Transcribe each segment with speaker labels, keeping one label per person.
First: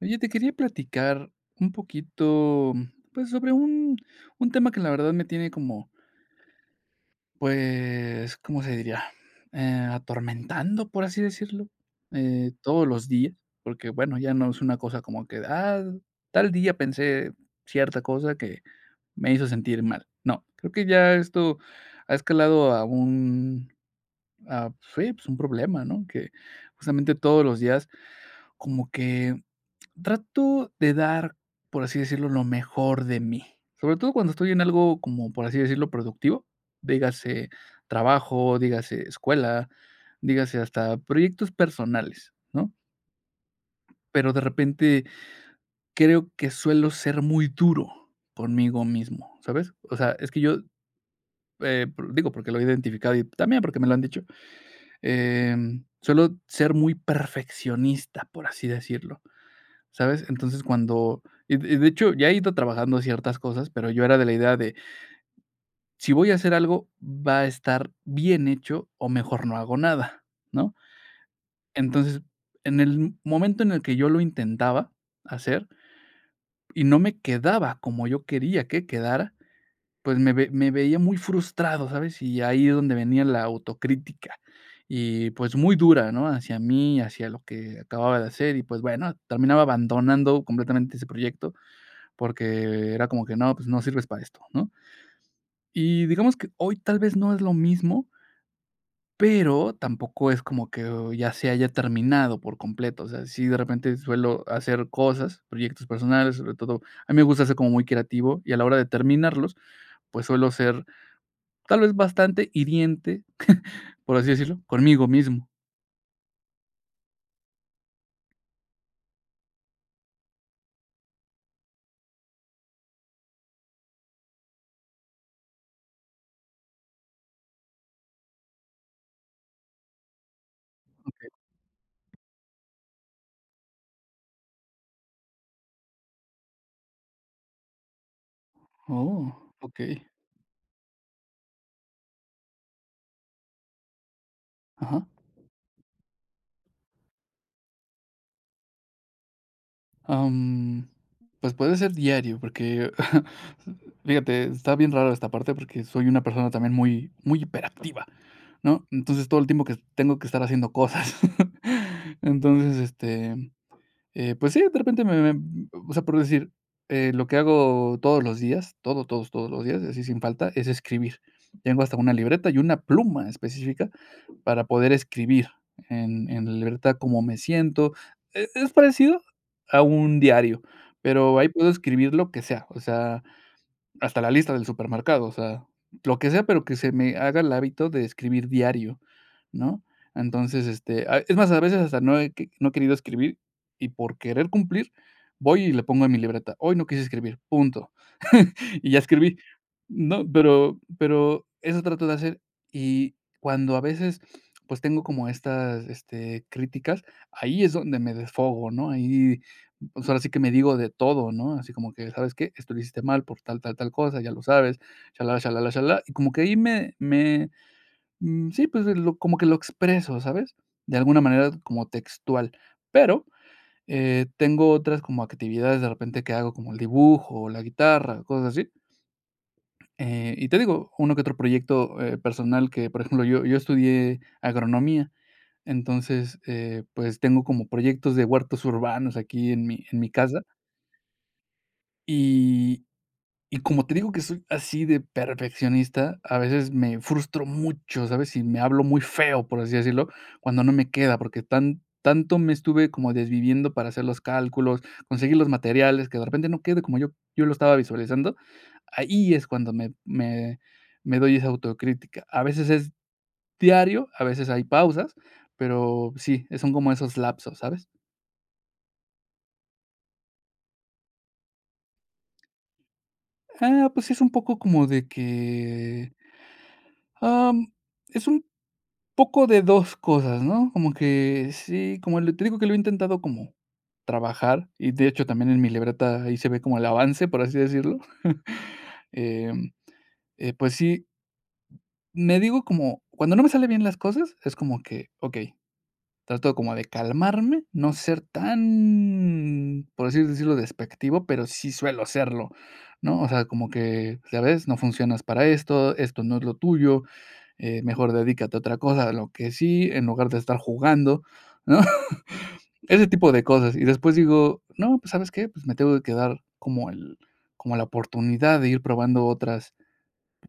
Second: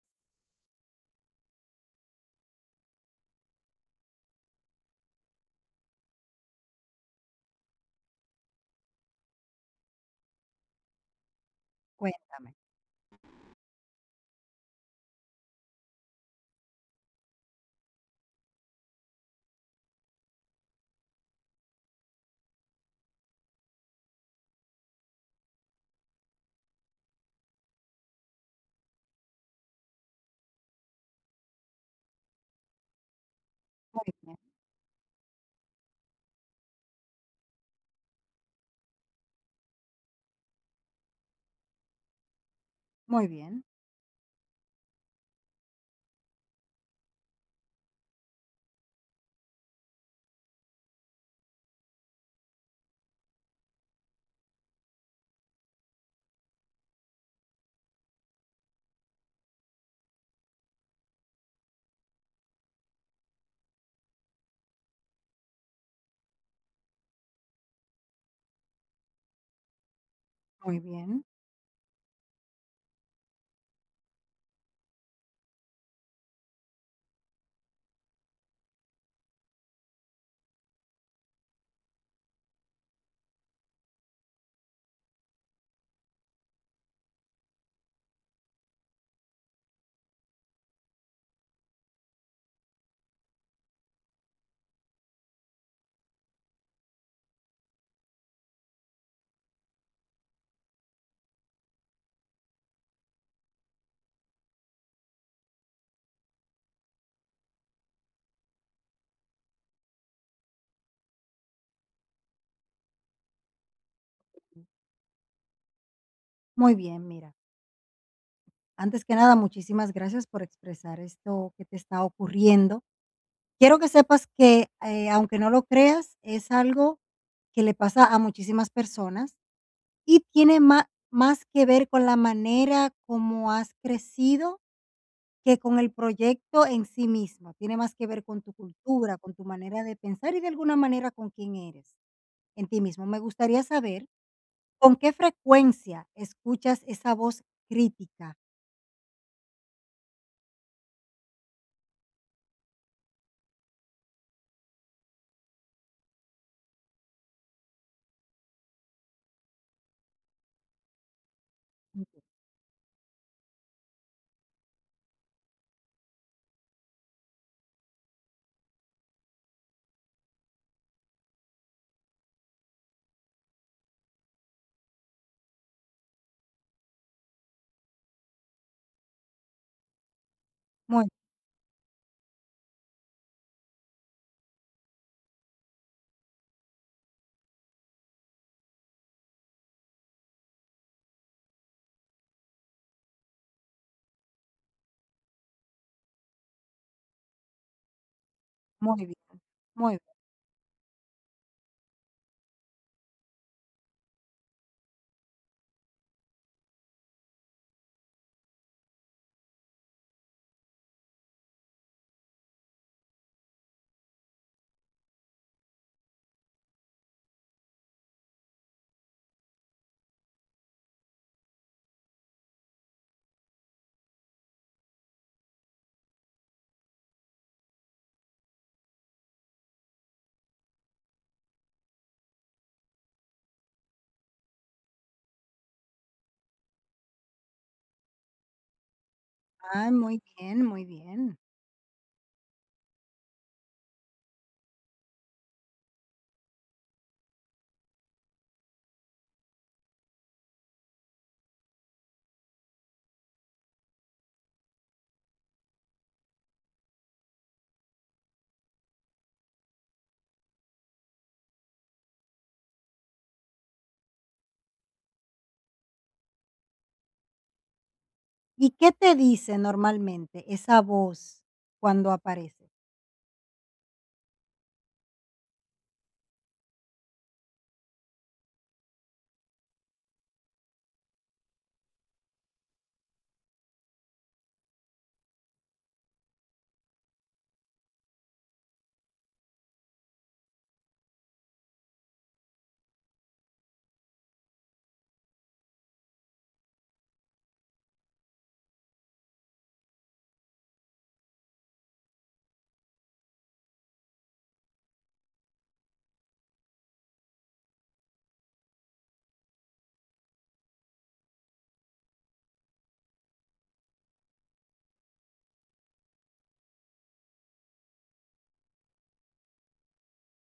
Speaker 1: Oye, te quería platicar un poquito, pues, sobre un tema que la verdad me tiene como, pues, ¿cómo se diría? Atormentando, por así decirlo,
Speaker 2: Cuéntame.
Speaker 1: todos los días, porque bueno, ya no es una cosa como que, ah, tal día pensé cierta cosa que me hizo sentir mal. No, creo que ya esto ha escalado a pues, sí, pues, un problema, ¿no? Que justamente todos los días como que trato de dar, por así decirlo, lo mejor de mí. Sobre
Speaker 2: Muy
Speaker 1: todo cuando
Speaker 2: bien,
Speaker 1: estoy en algo como, por así decirlo, productivo. Dígase trabajo, dígase escuela, dígase hasta proyectos personales, ¿no?
Speaker 2: muy bien,
Speaker 1: Pero de repente creo que suelo ser muy duro conmigo mismo, ¿sabes? O sea, es que yo, digo porque lo he identificado y también porque me lo han dicho, suelo ser muy perfeccionista, por así decirlo. ¿Sabes? Entonces, cuando y de hecho, ya he ido trabajando ciertas cosas, pero yo era de la idea de, si voy a hacer algo, va a estar bien hecho o mejor no hago nada, ¿no?
Speaker 2: muy bien,
Speaker 1: Entonces, en el momento en el que yo lo intentaba hacer y no me quedaba como yo quería que quedara, pues me veía muy frustrado, ¿sabes? Y ahí es donde venía la autocrítica y, pues, muy dura, ¿no? Hacia mí, hacia lo que acababa de hacer y, pues, bueno, terminaba abandonando completamente ese proyecto. Porque era como que no, pues no sirves para esto, ¿no? Y digamos que hoy tal vez no es lo mismo, pero tampoco es como que oh, ya se haya terminado por completo. O sea, sí, de repente suelo hacer cosas, proyectos personales, sobre todo. A mí me gusta ser como muy creativo y a la hora de terminarlos, pues suelo ser tal vez bastante hiriente, por así decirlo, conmigo mismo.
Speaker 2: muy bien. Mira, antes que nada, muchísimas gracias por expresar esto que te está ocurriendo. Quiero que sepas que, aunque no lo creas, es algo que le pasa a muchísimas personas y tiene más que ver con la manera como has crecido que con el proyecto en sí mismo. Tiene más que ver con tu cultura,
Speaker 1: Oh,
Speaker 2: con tu
Speaker 1: ok.
Speaker 2: manera de pensar y de alguna manera con quién eres en ti mismo. Me gustaría saber, ¿con
Speaker 1: Ajá.
Speaker 2: qué frecuencia escuchas esa voz crítica?
Speaker 1: Am, pues puede ser diario, porque fíjate, está bien raro esta parte porque soy una persona también muy, muy hiperactiva, ¿no? Entonces todo el tiempo que tengo que estar haciendo cosas. Entonces, pues sí, de repente me o sea, por decir, lo que hago todos los días, todos los días, así sin falta, es escribir. Tengo hasta una libreta y una pluma específica para poder escribir en la libreta cómo me siento. Es parecido a un diario,
Speaker 2: Muy,
Speaker 1: pero ahí puedo escribir lo que sea, o sea hasta la lista del supermercado, o sea, lo que sea, pero que se me haga el hábito de escribir diario, ¿no? Entonces, a es más, a veces hasta no he querido escribir, y por querer cumplir, voy y le pongo en mi libreta: "Hoy no quise escribir, punto". Y ya
Speaker 2: muy bien,
Speaker 1: escribí.
Speaker 2: muy bien.
Speaker 1: No, pero eso trato de hacer. Y cuando a veces, pues, tengo como críticas, ahí es donde me desfogo, ¿no? Ahí, pues, ahora sí que me digo de todo, ¿no? Así como que: "¿Sabes qué? Esto lo hiciste mal por tal, tal, tal cosa, ya lo sabes, shalala, shalala, shalala". Y como que ahí sí, pues, lo como que lo expreso, ¿sabes? De alguna manera como textual. Pero, tengo otras como actividades de repente que hago, como el dibujo, o la guitarra, cosas así, y te digo, uno que otro proyecto, personal que, por ejemplo, yo estudié agronomía, entonces, pues, tengo como proyectos de huertos urbanos aquí en mi
Speaker 2: Ah,
Speaker 1: en mi
Speaker 2: muy
Speaker 1: casa,
Speaker 2: bien, muy bien.
Speaker 1: y como te digo que soy así de perfeccionista, a veces me frustro mucho, ¿sabes? Y me hablo muy feo, por así decirlo, cuando no me queda, porque tanto me estuve como desviviendo para hacer los cálculos, conseguir los materiales, que de repente no quede como yo lo estaba visualizando. Ahí es cuando me doy esa autocrítica. A veces es diario, a veces hay pausas, pero sí, son como esos lapsos, ¿sabes?
Speaker 2: ¿Y qué te dice normalmente esa voz cuando aparece?
Speaker 1: Ah, pues sí es un poco como de que, am, es un poco de 2 cosas, ¿no? Como que sí, como le te digo que lo he intentado como trabajar, y de hecho también en mi libreta ahí se ve como el avance, por así decirlo. Em, pues sí, me digo como cuando no me sale bien las cosas, es como que, okey. Trato como de calmarme, no ser tan, por así decirlo, despectivo, pero sí suelo serlo, ¿no? O sea, como que, ya ves, no funcionas para esto, esto no es lo tuyo, mejor dedícate a otra cosa, a lo que sí, en lugar de estar jugando, ¿no? Ese tipo de cosas. Y después digo, no, pues ¿sabes qué? Pues me tengo que dar como el, como la oportunidad de ir probando otras,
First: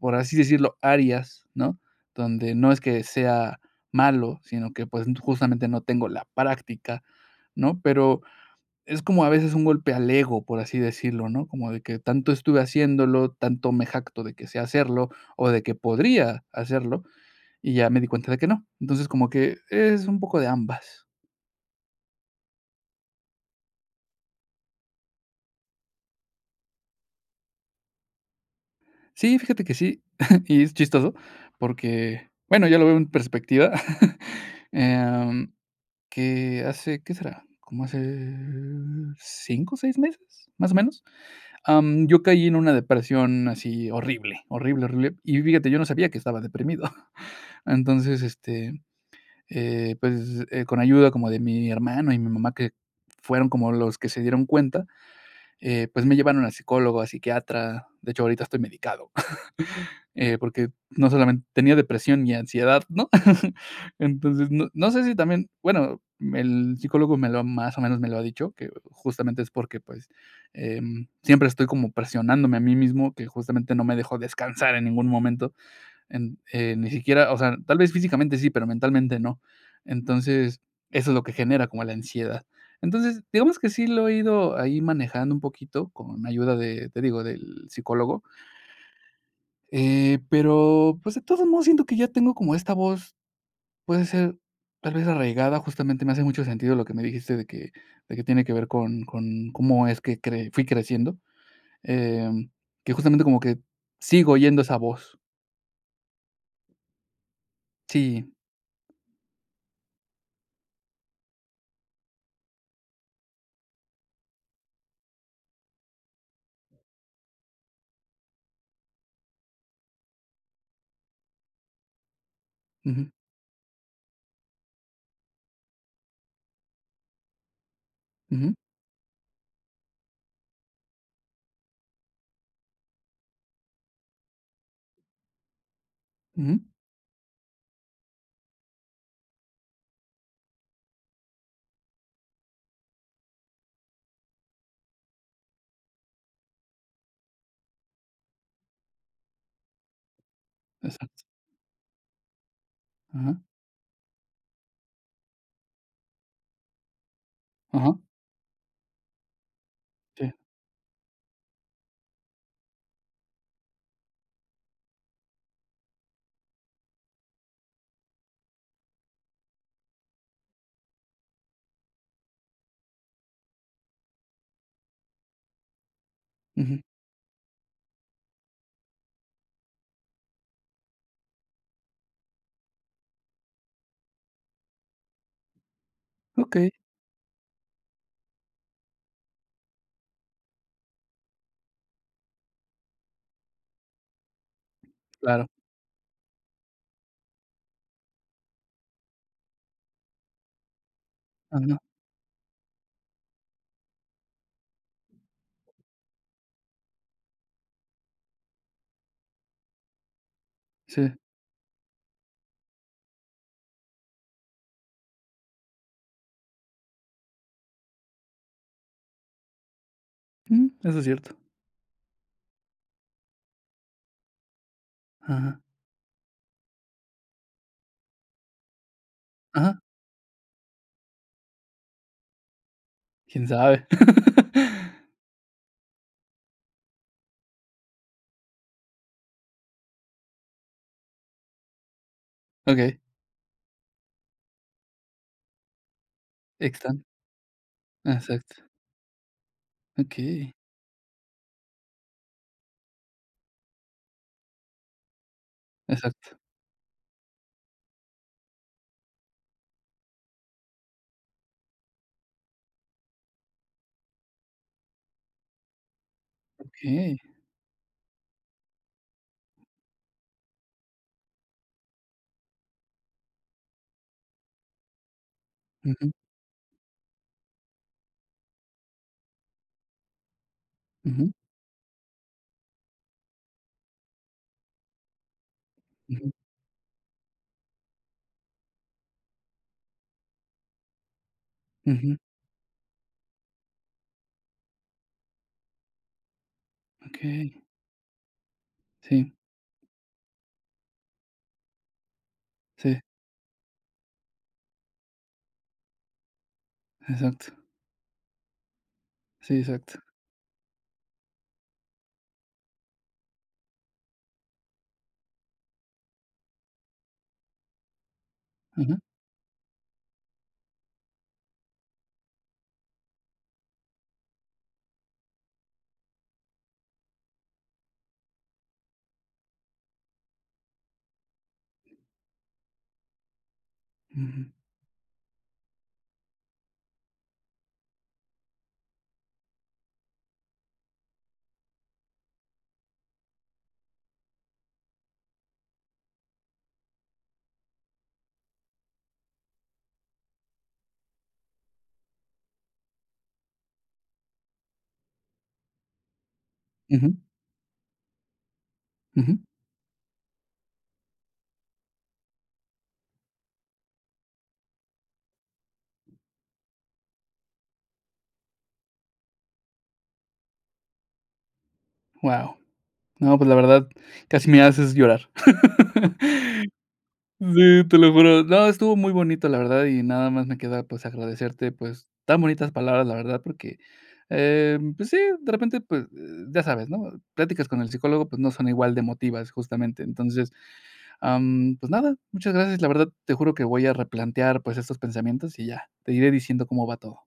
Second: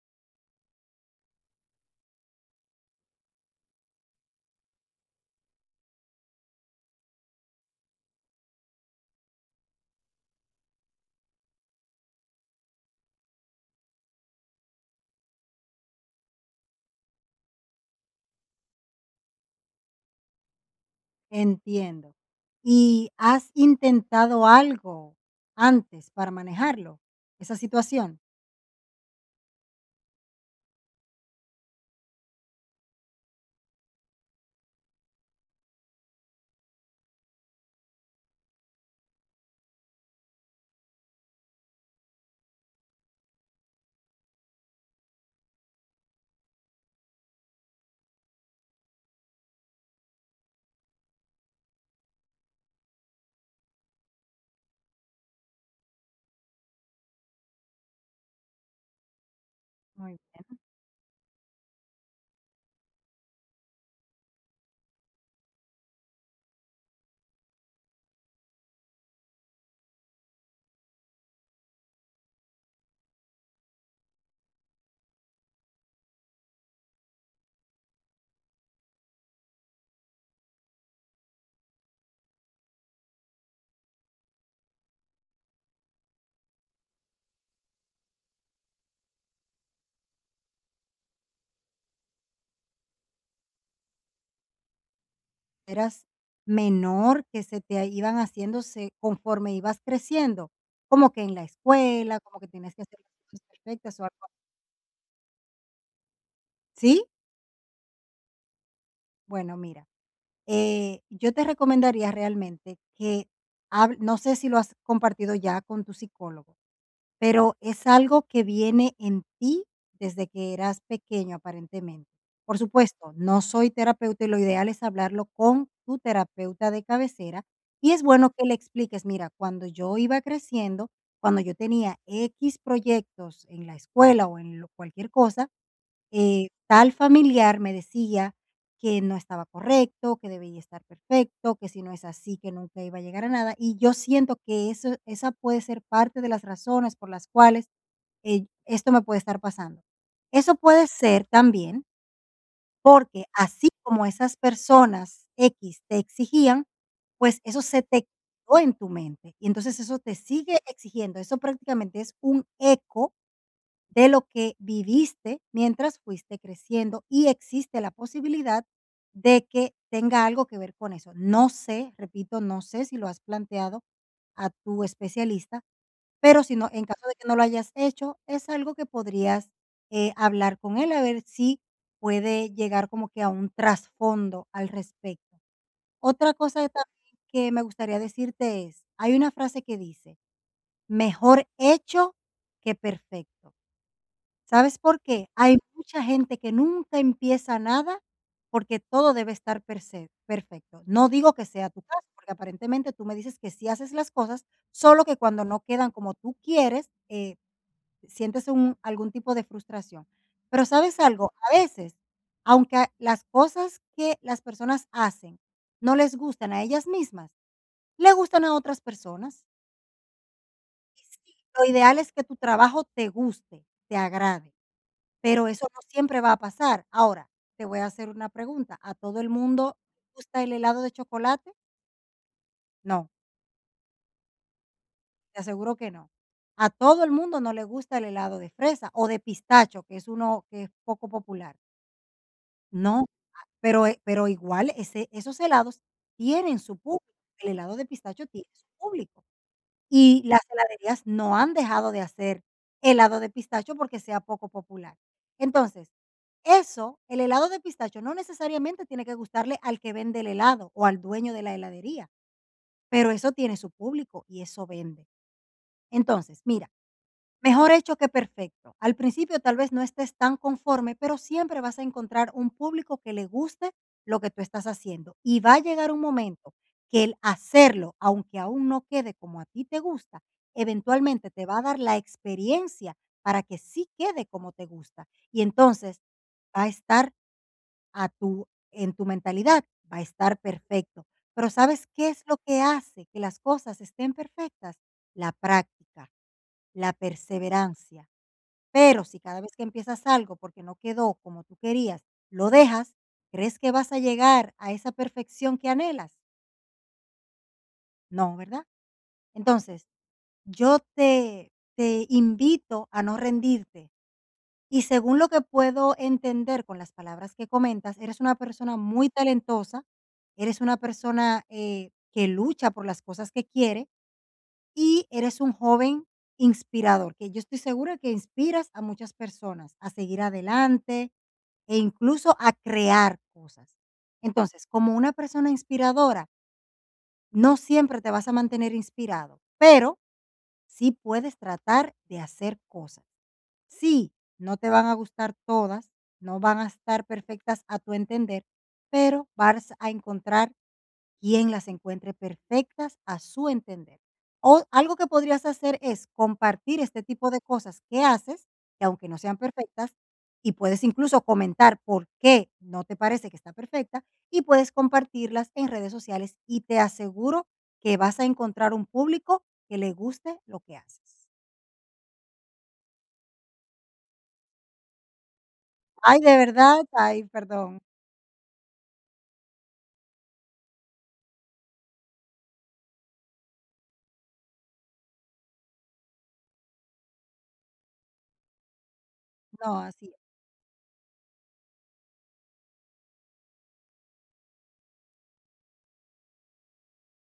Speaker 1: por así decirlo, áreas, ¿no? Donde no es que sea malo, sino que, pues, justamente no tengo la práctica, ¿no? Pero es como a veces un golpe al ego, por así decirlo, ¿no? Como de que tanto estuve haciéndolo, tanto me jacto de que sé hacerlo o de que podría hacerlo, y ya me di cuenta de que no. Entonces, como que es un poco de ambas.
Speaker 2: Entiendo. ¿Y has intentado algo antes para manejarlo, esa situación?
Speaker 1: Sí, fíjate que sí, y es chistoso porque, bueno, ya lo veo en perspectiva, em, que hace, ¿qué será? Como hace 5 o 6 meses, más o menos, yo caí en una depresión así horrible, horrible, horrible. Y fíjate, yo no sabía que estaba deprimido. Entonces, con ayuda como de mi hermano y mi mamá, que fueron como los que se dieron cuenta, pues me llevaron a psicólogo, a psiquiatra. De hecho, ahorita estoy medicado.
Speaker 2: Muy bien.
Speaker 1: Porque no solamente tenía depresión y ansiedad, ¿no? Entonces, no sé si también, bueno, el psicólogo me lo más o menos me lo ha dicho, que justamente es porque, pues, siempre estoy como presionándome a mí mismo, que justamente no me dejo descansar en ningún momento, ni siquiera, o sea, tal vez físicamente sí, pero mentalmente no. Entonces, eso es lo que genera como la ansiedad. Entonces, digamos que sí lo he ido ahí manejando un poquito con ayuda de, te digo, del psicólogo. Pero, pues, de todos modos, siento que ya tengo como esta voz, puede ser tal vez arraigada, justamente
Speaker 2: Eras
Speaker 1: me hace mucho sentido lo que me
Speaker 2: menor
Speaker 1: dijiste
Speaker 2: que
Speaker 1: de
Speaker 2: se
Speaker 1: que
Speaker 2: te iban
Speaker 1: tiene que ver
Speaker 2: haciéndose
Speaker 1: con
Speaker 2: conforme ibas
Speaker 1: cómo es que cre
Speaker 2: creciendo,
Speaker 1: fui
Speaker 2: como
Speaker 1: creciendo,
Speaker 2: que en la escuela, como que
Speaker 1: em,
Speaker 2: tienes que
Speaker 1: que
Speaker 2: hacer las
Speaker 1: justamente como
Speaker 2: cosas
Speaker 1: que
Speaker 2: perfectas o algo.
Speaker 1: sigo oyendo esa voz.
Speaker 2: ¿Sí?
Speaker 1: Sí,
Speaker 2: Bueno, mira, yo te recomendaría realmente que, no sé si lo has compartido ya con tu psicólogo, pero es algo que viene en ti desde que eras pequeño, aparentemente. Por
Speaker 1: ujú,
Speaker 2: supuesto, no soy terapeuta y lo ideal es hablarlo con tu terapeuta de cabecera. Y es bueno que
Speaker 1: ujú,
Speaker 2: le expliques, mira, cuando yo iba creciendo, cuando yo tenía X proyectos en la escuela o en cualquier cosa,
Speaker 1: ujú,
Speaker 2: tal familiar me decía que no estaba correcto, que debía estar perfecto, que si no es así, que nunca iba a llegar a nada. Y yo siento que eso, esa puede ser parte de las razones por las cuales esto me puede estar pasando. Eso puede
Speaker 1: exacto.
Speaker 2: ser también porque
Speaker 1: Ajá,
Speaker 2: así como esas personas X te exigían, pues eso se
Speaker 1: ajá,
Speaker 2: te quedó en tu mente y entonces eso te
Speaker 1: sí,
Speaker 2: sigue exigiendo. Eso prácticamente es un eco de lo que viviste mientras fuiste creciendo y existe la posibilidad de que tenga algo que ver con eso. No sé, repito, no sé si lo has planteado a tu especialista, pero si no,
Speaker 1: ujú.
Speaker 2: en caso de que no lo hayas hecho, es algo que podrías hablar con él a ver si puede llegar como que a un trasfondo al respecto. Otra cosa
Speaker 1: Okey,
Speaker 2: también que me gustaría decirte es, hay una frase que dice, mejor hecho que perfecto. ¿Sabes por qué?
Speaker 1: claro,
Speaker 2: Hay mucha gente que nunca empieza nada porque todo debe estar perse perfecto. No digo que sea
Speaker 1: ajá,
Speaker 2: tu caso, porque aparentemente tú me dices que sí haces las cosas, solo que cuando no quedan como tú quieres, sientes un algún tipo de frustración. Pero, ¿sabes
Speaker 1: sí,
Speaker 2: algo? A veces, aunque a las cosas que las personas hacen no les gustan a ellas mismas, le gustan a otras personas.
Speaker 1: mm, eso
Speaker 2: Y
Speaker 1: es cierto.
Speaker 2: sí, lo ideal es que tu trabajo te guste, te agrade. Pero
Speaker 1: Ajá,
Speaker 2: eso no siempre va a pasar. Ahora, te voy a hacer una pregunta, ¿a todo el mundo
Speaker 1: ajá,
Speaker 2: le gusta el helado de chocolate? No,
Speaker 1: quién sabe.
Speaker 2: te aseguro que no. A todo el mundo no le gusta el helado de fresa o de pistacho, que es uno que es poco popular.
Speaker 1: Okey,
Speaker 2: No, pero igual ese esos helados tienen su
Speaker 1: están
Speaker 2: público, el helado de pistacho tiene
Speaker 1: exacto,
Speaker 2: su público. Y las
Speaker 1: okey,
Speaker 2: heladerías no han dejado de hacer helado de pistacho porque sea poco popular. Entonces,
Speaker 1: exacto.
Speaker 2: eso, el helado de pistacho no necesariamente tiene que gustarle al que vende el helado o al dueño de la heladería, pero eso tiene su público y eso vende. Entonces, mira,
Speaker 1: Okay,
Speaker 2: mejor hecho que perfecto. Al principio tal vez no estés tan conforme, pero siempre vas a encontrar un público que le guste lo que tú estás haciendo. Y va a llegar un
Speaker 1: ujú,
Speaker 2: momento que el hacerlo, aunque aún no quede como a ti te gusta,
Speaker 1: ujú,
Speaker 2: eventualmente te va a dar la experiencia para que sí quede como te gusta. Y entonces
Speaker 1: ujú,
Speaker 2: va a estar en tu mentalidad, va a estar perfecto. Pero ¿sabes qué
Speaker 1: ujú.
Speaker 2: es lo que hace que las cosas estén perfectas? La práctica, la
Speaker 1: Okey.
Speaker 2: perseverancia, pero si
Speaker 1: Sí,
Speaker 2: cada vez que empiezas algo, porque no quedó como tú querías, lo dejas,
Speaker 1: sí,
Speaker 2: ¿crees que vas a llegar a esa perfección que anhelas?
Speaker 1: exacto.
Speaker 2: No, ¿verdad?
Speaker 1: Sí,
Speaker 2: Entonces,
Speaker 1: exacto.
Speaker 2: yo te te invito a no rendirte. Y según lo que puedo entender con las palabras que comentas, eres una persona
Speaker 1: Ajá.
Speaker 2: muy talentosa, eres una persona, que lucha por las cosas que quiere y eres un joven inspirador, que yo estoy segura que inspiras a muchas personas a seguir adelante, e incluso a crear cosas.
Speaker 1: Ujú,
Speaker 2: Entonces, como una persona inspiradora, no siempre te vas a mantener inspirado, pero sí puedes tratar de hacer cosas. Sí, no te van a gustar todas, no van a estar perfectas a tu entender, pero vas a encontrar quien las encuentre perfectas a su entender. O algo que podrías hacer es compartir este
Speaker 1: ujú,
Speaker 2: tipo de cosas que haces, que aunque no sean
Speaker 1: ujú.
Speaker 2: perfectas, y puedes incluso comentar por qué no te parece que está perfecta, y puedes compartirlas en redes sociales y te aseguro que vas a encontrar un público que le guste lo que haces.
Speaker 1: Guau. No, pues, la verdad, casi me haces llorar.
Speaker 2: Ay, de verdad, ay, perdón.
Speaker 1: Sí, te lo juro. No, estuvo muy bonito, la verdad, y nada más me queda, pues, agradecerte, pues, tan bonitas palabras, la verdad, porque, pues sí, de repente, pues, ya sabes, ¿no? Pláticas con el psicólogo, pues, no son igual de emotivas,
Speaker 2: No,
Speaker 1: justamente.
Speaker 2: así
Speaker 1: Entonces pues nada, muchas gracias. La verdad, te juro que voy a replantear, pues, estos pensamientos y ya, te iré diciendo cómo va todo.